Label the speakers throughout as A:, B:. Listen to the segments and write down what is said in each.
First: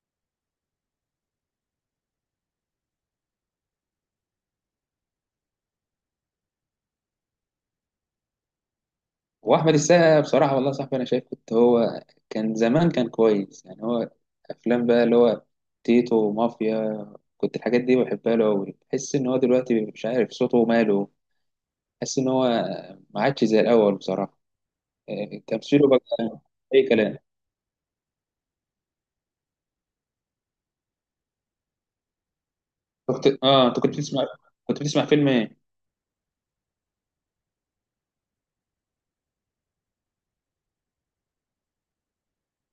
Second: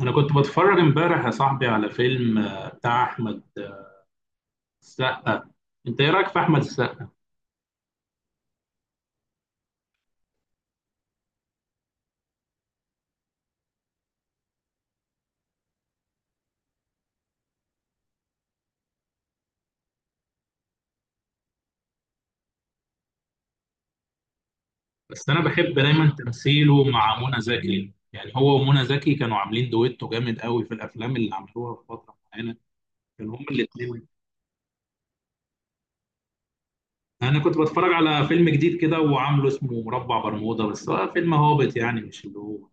A: انا كنت بتفرج امبارح يا صاحبي على فيلم بتاع احمد السقا. انت ايه رايك في احمد السقا؟
B: واحمد السقا بصراحه والله يا صاحبي انا شايف كنت هو كان زمان كان كويس يعني هو افلام بقى اللي هو تيتو ومافيا كنت الحاجات دي بحبها له قوي، بحس ان هو دلوقتي مش عارف صوته وماله. بحس ان هو ما عادش زي الاول بصراحه.
A: بس انا بحب
B: تمثيله بقى
A: دايما تمثيله
B: اي كلام.
A: مع منى زكي، يعني هو ومنى زكي كانوا عاملين دويتو جامد قوي في الافلام اللي عملوها في فتره معينه.
B: كنت
A: كانوا هما
B: اه انت كنت
A: الاثنين.
B: بتسمع كنت بتسمع فيلم ايه؟
A: انا كنت بتفرج على فيلم جديد كده وعامله اسمه مربع برمودا، بس هو فيلم هابط يعني، مش اللي هو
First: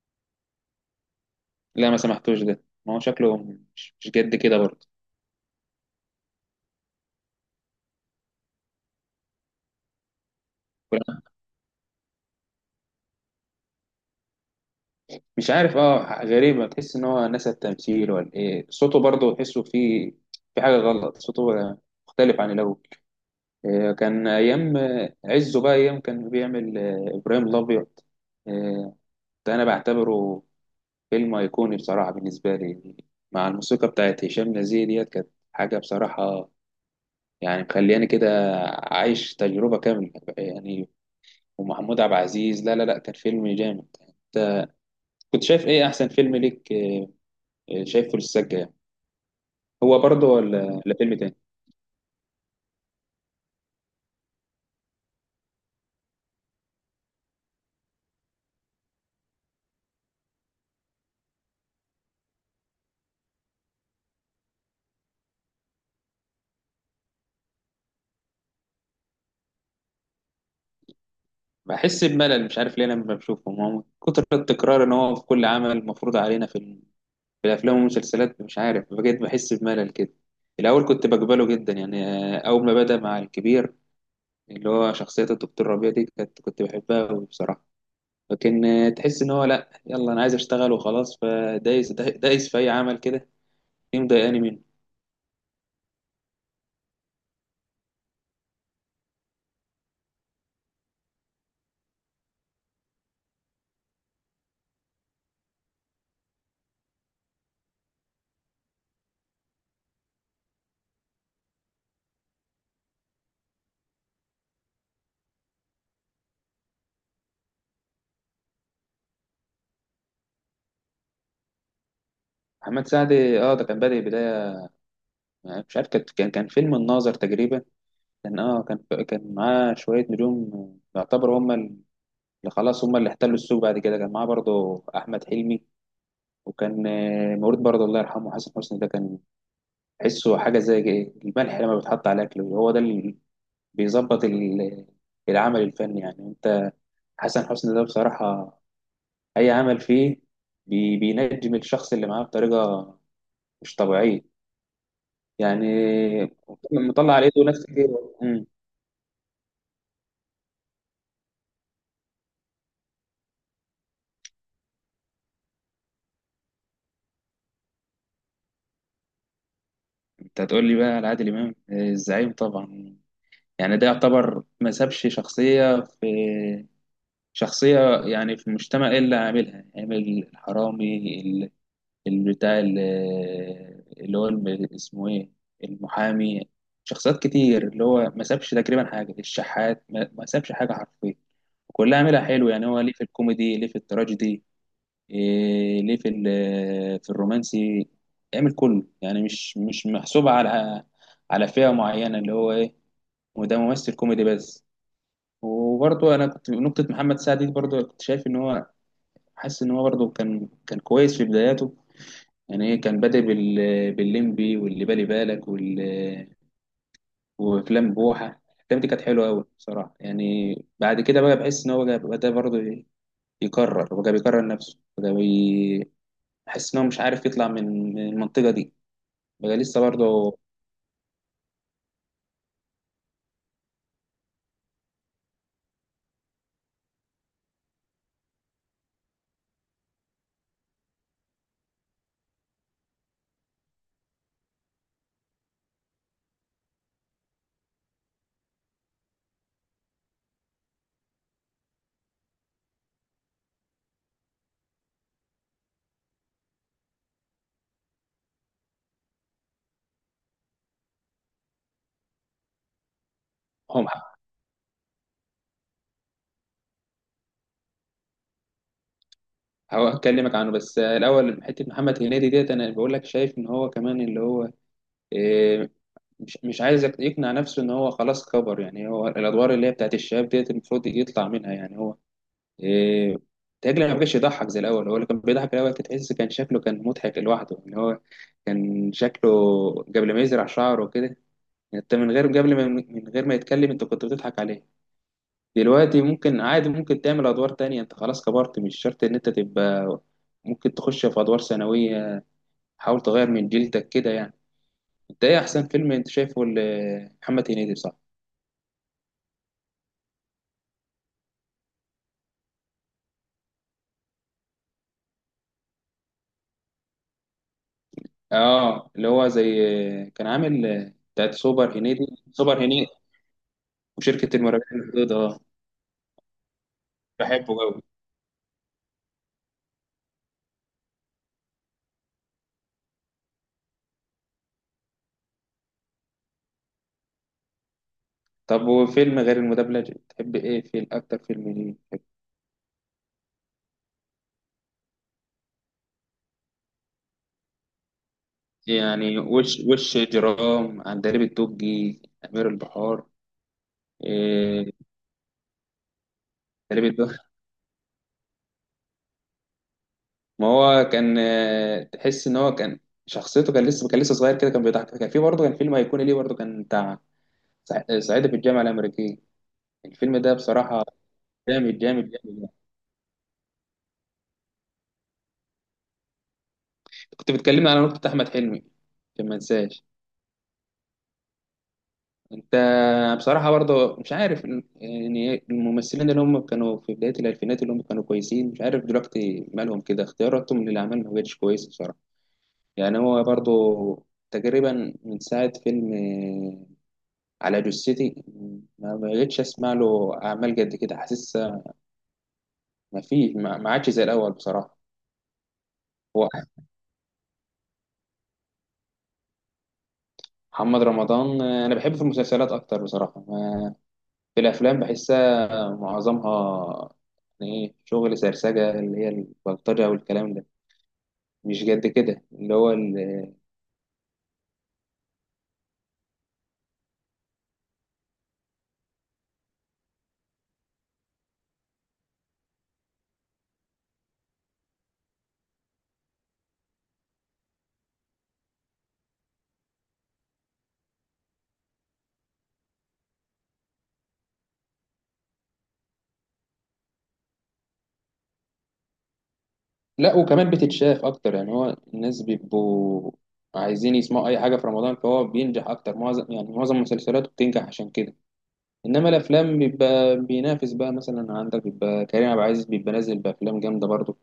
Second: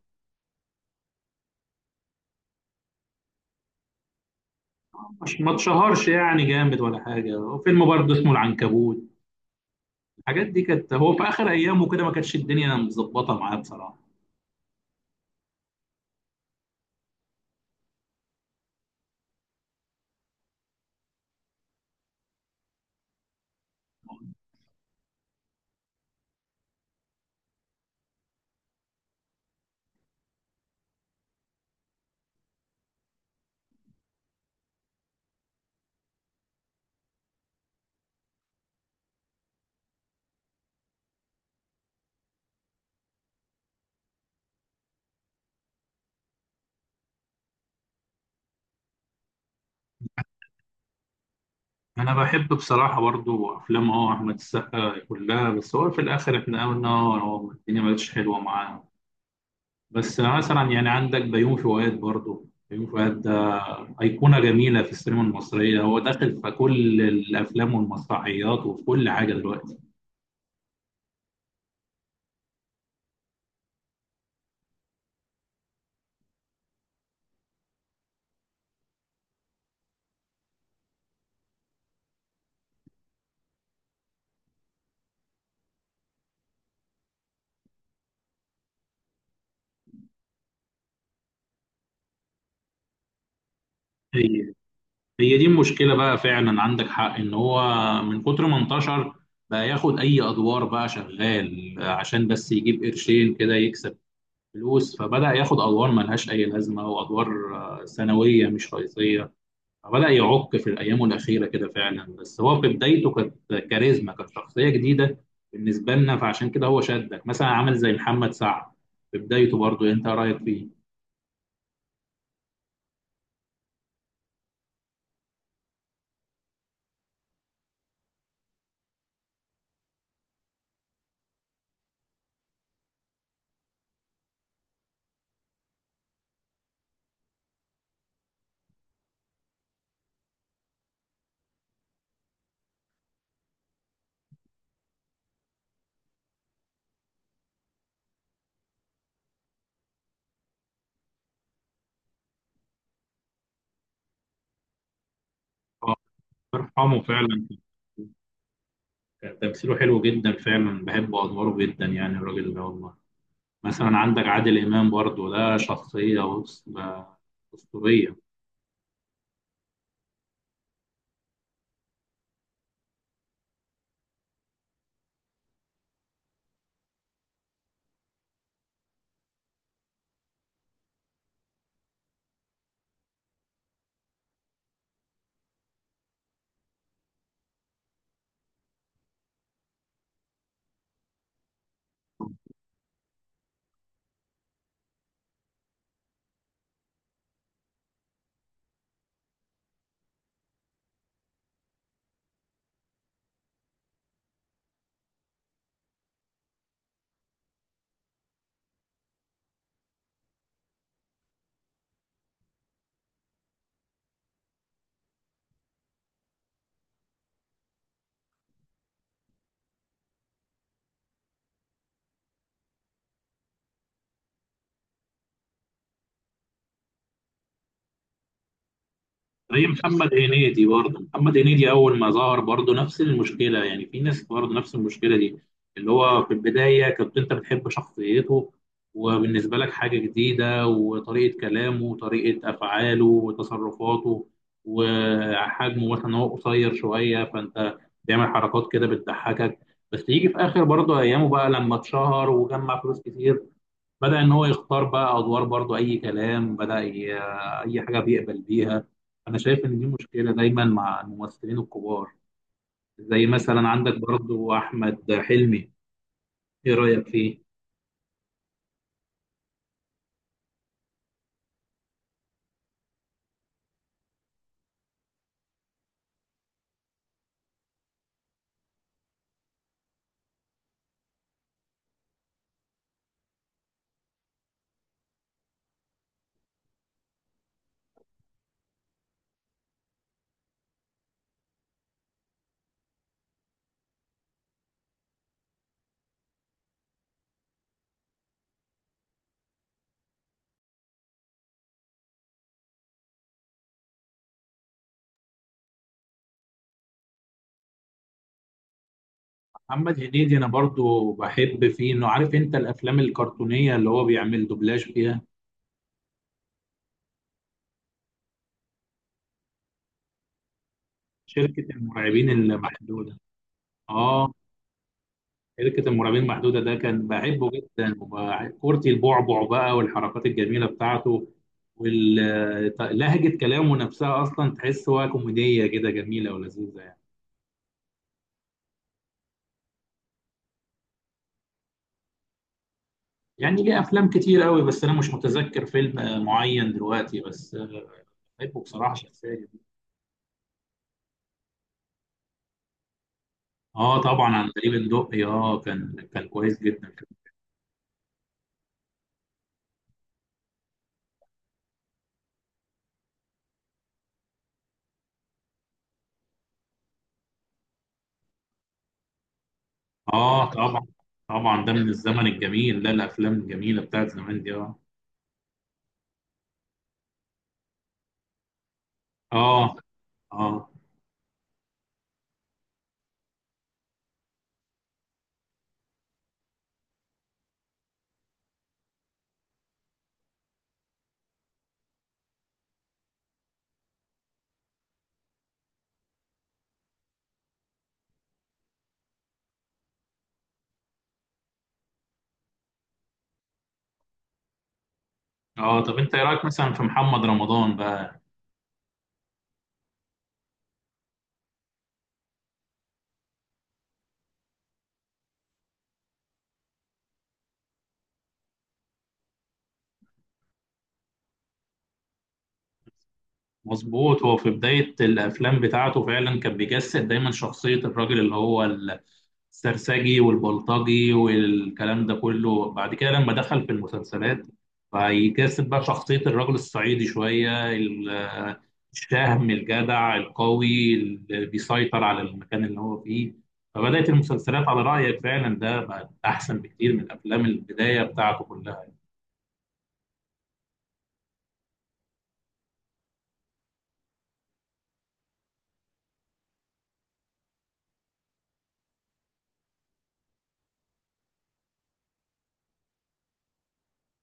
B: لا ما سمعتوش ده، ما هو شكله مش جد كده برضه.
A: مش ما اتشهرش يعني جامد ولا حاجه. وفيلم برضه اسمه العنكبوت، الحاجات دي كانت هو في اخر ايامه كده، ما كانتش الدنيا مظبطه معاه بصراحه.
B: مش عارف، اه غريبة تحس ان هو نسى التمثيل ولا ايه، صوته برضه تحسه فيه في حاجة غلط. صوته مختلف عن الاول. كان ايام عزه بقى، ايام كان بيعمل ابراهيم الابيض. آه، ده انا بعتبره فيلم ايقوني بصراحة بالنسبة لي، مع الموسيقى بتاعت هشام نزيه ديت، كانت حاجة بصراحة يعني، مخلياني كده عايش تجربة كاملة يعني. ومحمود عبد العزيز، لا لا لا كان فيلم جامد. كنت شايف ايه احسن فيلم ليك شايفه للسجة يعني؟ هو برضه ولا فيلم تاني؟
A: انا بحب بصراحه برضو افلام احمد السقا كلها، بس هو في الاخر احنا قلنا هو الدنيا ما بقتش حلوه معاه. بس مثلا يعني عندك بيومي فؤاد، برضو بيومي فؤاد ده ايقونه جميله في السينما المصريه، هو داخل في كل الافلام والمسرحيات وفي كل حاجه دلوقتي.
B: بحس بملل مش عارف ليه انا لما بشوفهم، هو من كتر التكرار ان هو في كل عمل مفروض علينا في الافلام والمسلسلات، مش عارف بجد بحس بملل كده. الاول كنت بقبله جدا يعني، اول ما بدا مع الكبير، اللي هو شخصيه الدكتور ربيع دي كنت بحبها أوي بصراحه. لكن تحس ان هو لا، يلا انا عايز اشتغل وخلاص، فدايس في اي عمل كده. دي مضايقاني
A: هي
B: منه.
A: هي دي المشكله بقى، فعلا عندك حق ان هو من كتر ما انتشر بقى ياخد اي ادوار، بقى شغال عشان بس يجيب قرشين كده يكسب فلوس. فبدأ ياخد أدوار ملهاش أي لازمة، وأدوار ثانوية مش رئيسية. فبدأ يعق في أيامه الأخيرة كده فعلا، بس هو في بدايته كانت كاريزما، كانت شخصية جديدة بالنسبة لنا. فعشان كده هو شدك. مثلا عامل زي محمد سعد في بدايته، برضو أنت رأيك فيه؟
B: محمد سعد، اه ده كان بادئ بدايه، مش عارف، كان فيلم الناظر تقريبا، كان اه كان كان معاه شوية نجوم يعتبر هم اللي خلاص هم اللي احتلوا السوق. بعد كده كان معاه برضه أحمد حلمي، وكان مولود برضه، الله يرحمه، حسن حسني ده كان تحسه حاجة زي الملح لما بيتحط على الأكل، هو ده اللي بيظبط العمل الفني يعني. أنت حسن حسني ده بصراحة أي عمل فيه بينجم الشخص اللي معاه بطريقة مش طبيعية
A: آه،
B: يعني.
A: ارحمه
B: مطلع على إيده
A: فعلا.
B: ناس كتير. مم.
A: كان تمثيله حلو جدا فعلا، بحب أدواره جدا يعني، الراجل ده والله. مثلا عندك عادل إمام برضو، ده شخصية أسطورية.
B: أنت هتقول لي بقى على عادل إمام، الزعيم طبعا يعني. ده يعتبر ما سابش شخصية في شخصية يعني في المجتمع إلا عاملها، عامل الحرامي، ال- ال- بتاع ال- اللي هو الم- اسمه إيه، المحامي. شخصيات كتير اللي هو ما سابش تقريبا حاجة، الشحات ما سابش حاجة حرفيا. كلها عاملها حلو يعني، هو ليه في الكوميدي، ليه في التراجيدي، ليه في الرومانسي، عامل كله يعني. مش محسوبة على على فئة معينة، اللي هو إيه، وده ممثل كوميدي بس. وبرضه انا كنت نقطه محمد سعد دي برضه كنت شايف ان هو، حاسس ان هو برضه كان كويس في بداياته يعني. كان بادئ بالليمبي واللي بالي بالك وافلام بوحه. الافلام دي كانت حلوه قوي بصراحه، يعني بعد كده بقى بحس ان هو بقى بدا برضه يكرر بقى، بيكرر نفسه بقى. بحس ان هو مش عارف يطلع من المنطقه دي بقى
A: زي
B: لسه
A: محمد
B: برضه.
A: هنيدي برضه، محمد هنيدي اول ما ظهر برضه نفس المشكله، يعني في ناس برضه نفس المشكله دي. اللي هو في البدايه كنت انت بتحب شخصيته، وبالنسبه لك حاجه جديده، وطريقه كلامه وطريقه افعاله وتصرفاته، وحجمه مثلا هو قصير شويه، فانت بيعمل حركات كده بتضحكك. بس يجي في اخر برضه ايامه بقى لما اتشهر وجمع فلوس كتير، بدأ إن هو يختار بقى أدوار برضو أي كلام. أي حاجة بيقبل بيها. أنا شايف إن دي مشكلة دايما مع الممثلين الكبار، زي مثلا
B: هم،
A: عندك برضو أحمد حلمي. إيه رأيك فيه؟
B: هكلمك عنه بس الاول حته محمد هنيدي ديت، انا بقول لك شايف ان هو كمان اللي هو إيه، مش عايز يقنع نفسه ان هو خلاص كبر يعني. هو الادوار اللي هي بتاعت الشباب ديت المفروض يطلع منها يعني هو إيه تاجل. ما بقاش يضحك زي الاول. هو اللي كان بيضحك الاول، كنت تحس كان شكله كان مضحك لوحده. ان هو كان شكله قبل ما يزرع شعره كده، انت من غير ما يتكلم انت كنت بتضحك عليه. دلوقتي ممكن عادي، ممكن تعمل ادوار تانية، انت خلاص كبرت مش شرط ان انت تبقى، ممكن تخش في ادوار ثانوية، حاول تغير من جلدك كده يعني. انت ايه احسن فيلم انت شايفه لمحمد هنيدي؟ صح،
A: محمد هنيدي أنا برضو بحب فيه إنه، عارف أنت الأفلام الكرتونية اللي هو بيعمل دوبلاج فيها،
B: اه اللي هو زي، كان عامل بتاعت
A: شركة
B: سوبر هنيدي.
A: المرعبين
B: سوبر هنيدي
A: المحدودة. آه.
B: وشركة المرابحين البيضاء، اه
A: شركة المرعبين المحدودة ده كان بحبه
B: بحبه قوي.
A: جدا، كورتي البعبع بقى والحركات الجميلة بتاعته، ولهجة كلامه نفسها أصلا تحس هو كوميدية كده جميلة ولذيذة يعني.
B: طب وفيلم غير المدبلج بتحب ايه؟ فيلم اكتر فيلم ليه بتحب؟
A: يعني ليه أفلام كتير قوي، بس أنا مش متذكر فيلم معين دلوقتي، بس بحبه بصراحة
B: يعني
A: شخصيا.
B: وش جرام، عندليب الدقي، امير البحار.
A: آه طبعا،
B: إيه
A: عندليب الدقي، كان كويس جدا.
B: عندليب الدقي، ما هو كان تحس ان هو كان شخصيته، كان لسه كان لسه صغير كده، كان بيضحك، كان في برضه كان فيلم هيكون ليه برضه كان بتاع صعيدي في الجامعة الأمريكية. الفيلم ده
A: آه
B: بصراحة
A: طبعا، طبعا ده
B: جامد
A: من
B: جامد
A: الزمن
B: جامد.
A: الجميل، لا الأفلام الجميلة بتاعت زمان دي.
B: كنت بتكلمنا على نقطة أحمد حلمي عشان ما
A: آه،
B: انساش.
A: آه،
B: أنت بصراحة برضه مش عارف، يعني الممثلين اللي هم كانوا في بداية الألفينات اللي هم كانوا كويسين، مش عارف دلوقتي مالهم كده، اختياراتهم للأعمال ما بقتش كويسة بصراحة. يعني هو برضه تقريبا من ساعة فيلم على جثتي، ما بقتش أسمع له أعمال قد كده. حاسس ما فيه، ما عادش زي الأول بصراحة.
A: اه. طب انت ايه
B: هو
A: رايك مثلا في محمد رمضان بقى؟
B: محمد رمضان أنا بحبه في المسلسلات أكتر بصراحة. في الأفلام بحس معظمها يعني ايه شغل سرسجة، اللي هي البلطجة والكلام ده، مش قد كده اللي هو ال...
A: مظبوط، هو في بداية الأفلام بتاعته فعلا كان بيجسد دايما شخصية الراجل اللي هو السرسجي والبلطجي والكلام ده كله. بعد كده لما دخل في المسلسلات فيجسد بقى شخصية الراجل الصعيدي شوية، الشهم الجدع القوي اللي بيسيطر على المكان اللي هو فيه. فبدأت المسلسلات على رأيك فعلا ده بقت أحسن بكتير من أفلام البداية بتاعته كلها.
B: لا وكمان بتتشاف اكتر، يعني هو الناس بيبقوا عايزين يسمعوا اي حاجة في رمضان، فهو بينجح اكتر، معظم يعني معظم مسلسلاته بتنجح عشان كده. انما الافلام بيبقى بينافس بقى، مثلا عندك بيبقى كريم عبد العزيز بيبقى نازل بافلام جامدة برضه،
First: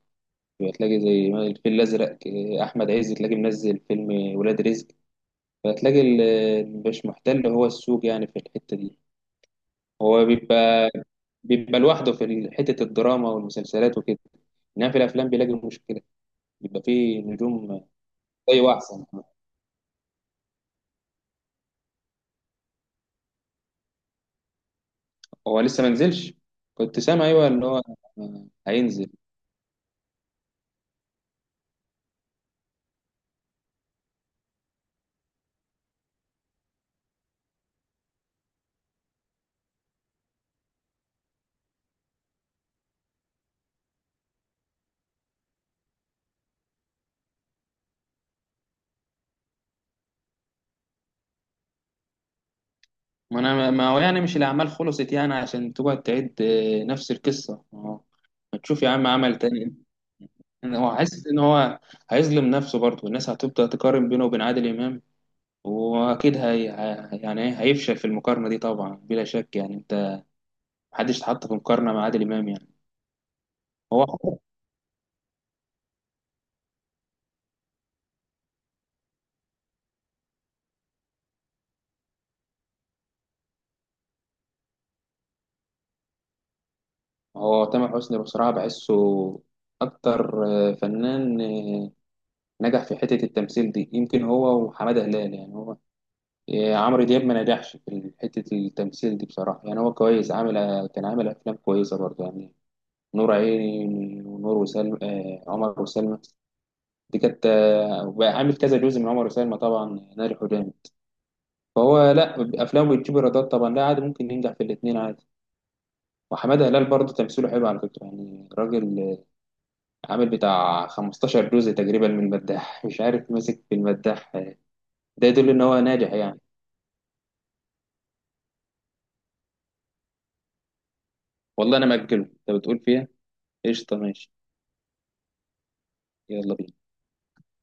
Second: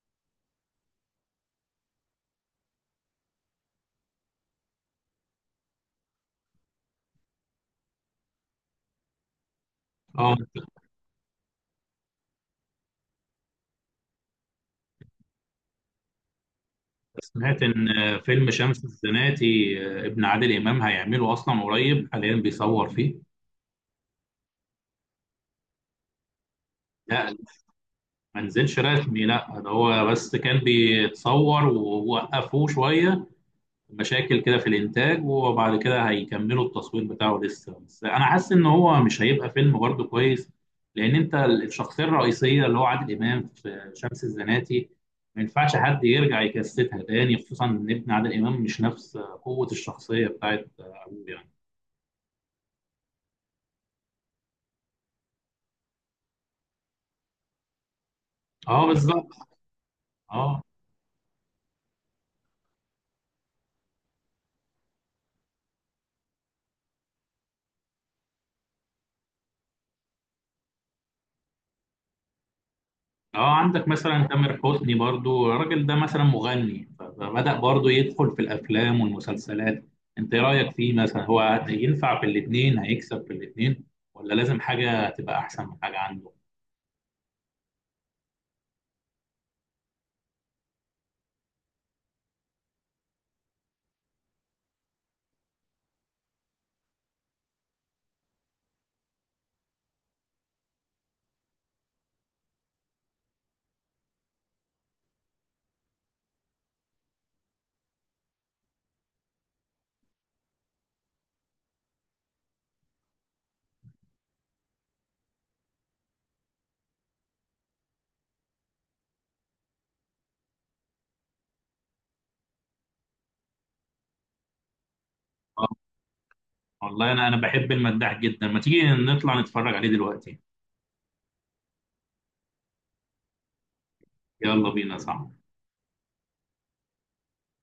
B: بتلاقي زي الفيل الازرق، احمد عز تلاقي منزل فيلم ولاد رزق، فتلاقي مش محتل هو السوق يعني في الحتة دي. هو
A: اه،
B: بيبقى بيبقى لوحده حتة الدراما والمسلسلات وكده، إنما في الأفلام بيلاقي مشكلة، بيبقى فيه
A: سمعت
B: نجوم.
A: إن فيلم
B: أيوة
A: شمس
B: أحسن.
A: الزناتي ابن عادل إمام هيعمله أصلا قريب، حاليا بيصور فيه.
B: هو لسه ما نزلش؟ كنت سامع
A: لا،
B: أيوة إن هو
A: ما نزلش
B: هينزل.
A: رسمي، لا ده هو بس كان بيتصور ووقفوه شوية، مشاكل كده في الإنتاج، وبعد كده هيكملوا التصوير بتاعه لسه. بس أنا حاسس إن هو مش هيبقى فيلم برضه كويس، لأن أنت الشخصية الرئيسية اللي هو عادل إمام في شمس الزناتي ما ينفعش حد يرجع يكستها تاني، خصوصا إن ابن عادل إمام مش نفس قوة الشخصية بتاعت أبوه يعني.
B: ما أنا، ما هو يعني مش الأعمال خلصت يعني عشان تقعد تعيد نفس القصة، ما تشوف
A: اه
B: يا عم
A: بالظبط.
B: عمل تاني.
A: اه.
B: أنا هو حاسس إن هو هيظلم نفسه برضه، الناس هتبدأ تقارن بينه وبين عادل إمام، وأكيد يعني هيفشل في المقارنة دي طبعا بلا شك يعني. أنت محدش اتحط في مقارنة مع عادل إمام يعني.
A: اه، عندك مثلا
B: هو
A: تامر حسني برضو، الراجل ده مثلا مغني فبدأ برضو يدخل في الافلام والمسلسلات. انت ايه رايك فيه؟ مثلا هو ينفع في الاثنين، هيكسب في الاثنين، ولا لازم حاجه تبقى احسن من حاجه عنده؟
B: هو تامر حسني بصراحة بحسه أكتر، فنان نجح في حتة التمثيل دي، يمكن هو وحمادة هلال يعني. هو عمرو دياب ما نجحش في حتة التمثيل دي بصراحة، يعني هو كويس، عامل كان عامل أفلام كويسة برضه يعني، نور عيني ونور وسلمى، عمر وسلمى دي كانت وعامل كذا جزء من عمر وسلمى طبعا، نار الحجام. فهو لا، أفلامه بتجيب إيرادات طبعا، لا عادي ممكن ينجح في الاتنين عادي. وحمادة هلال برضه تمثيله حلو على فكرة يعني، راجل عامل بتاع 15 جزء تقريبا من المداح، مش عارف ماسك في المداح. ده يدل ان
A: اه،
B: هو ناجح يعني.
A: والله انا بحب المداح جدا، ما تيجي نطلع نتفرج عليه دلوقتي.
B: والله انا مأجله، انت بتقول فيها؟ قشطه، ماشي.
A: يلا بينا، صح.
B: يلا بينا.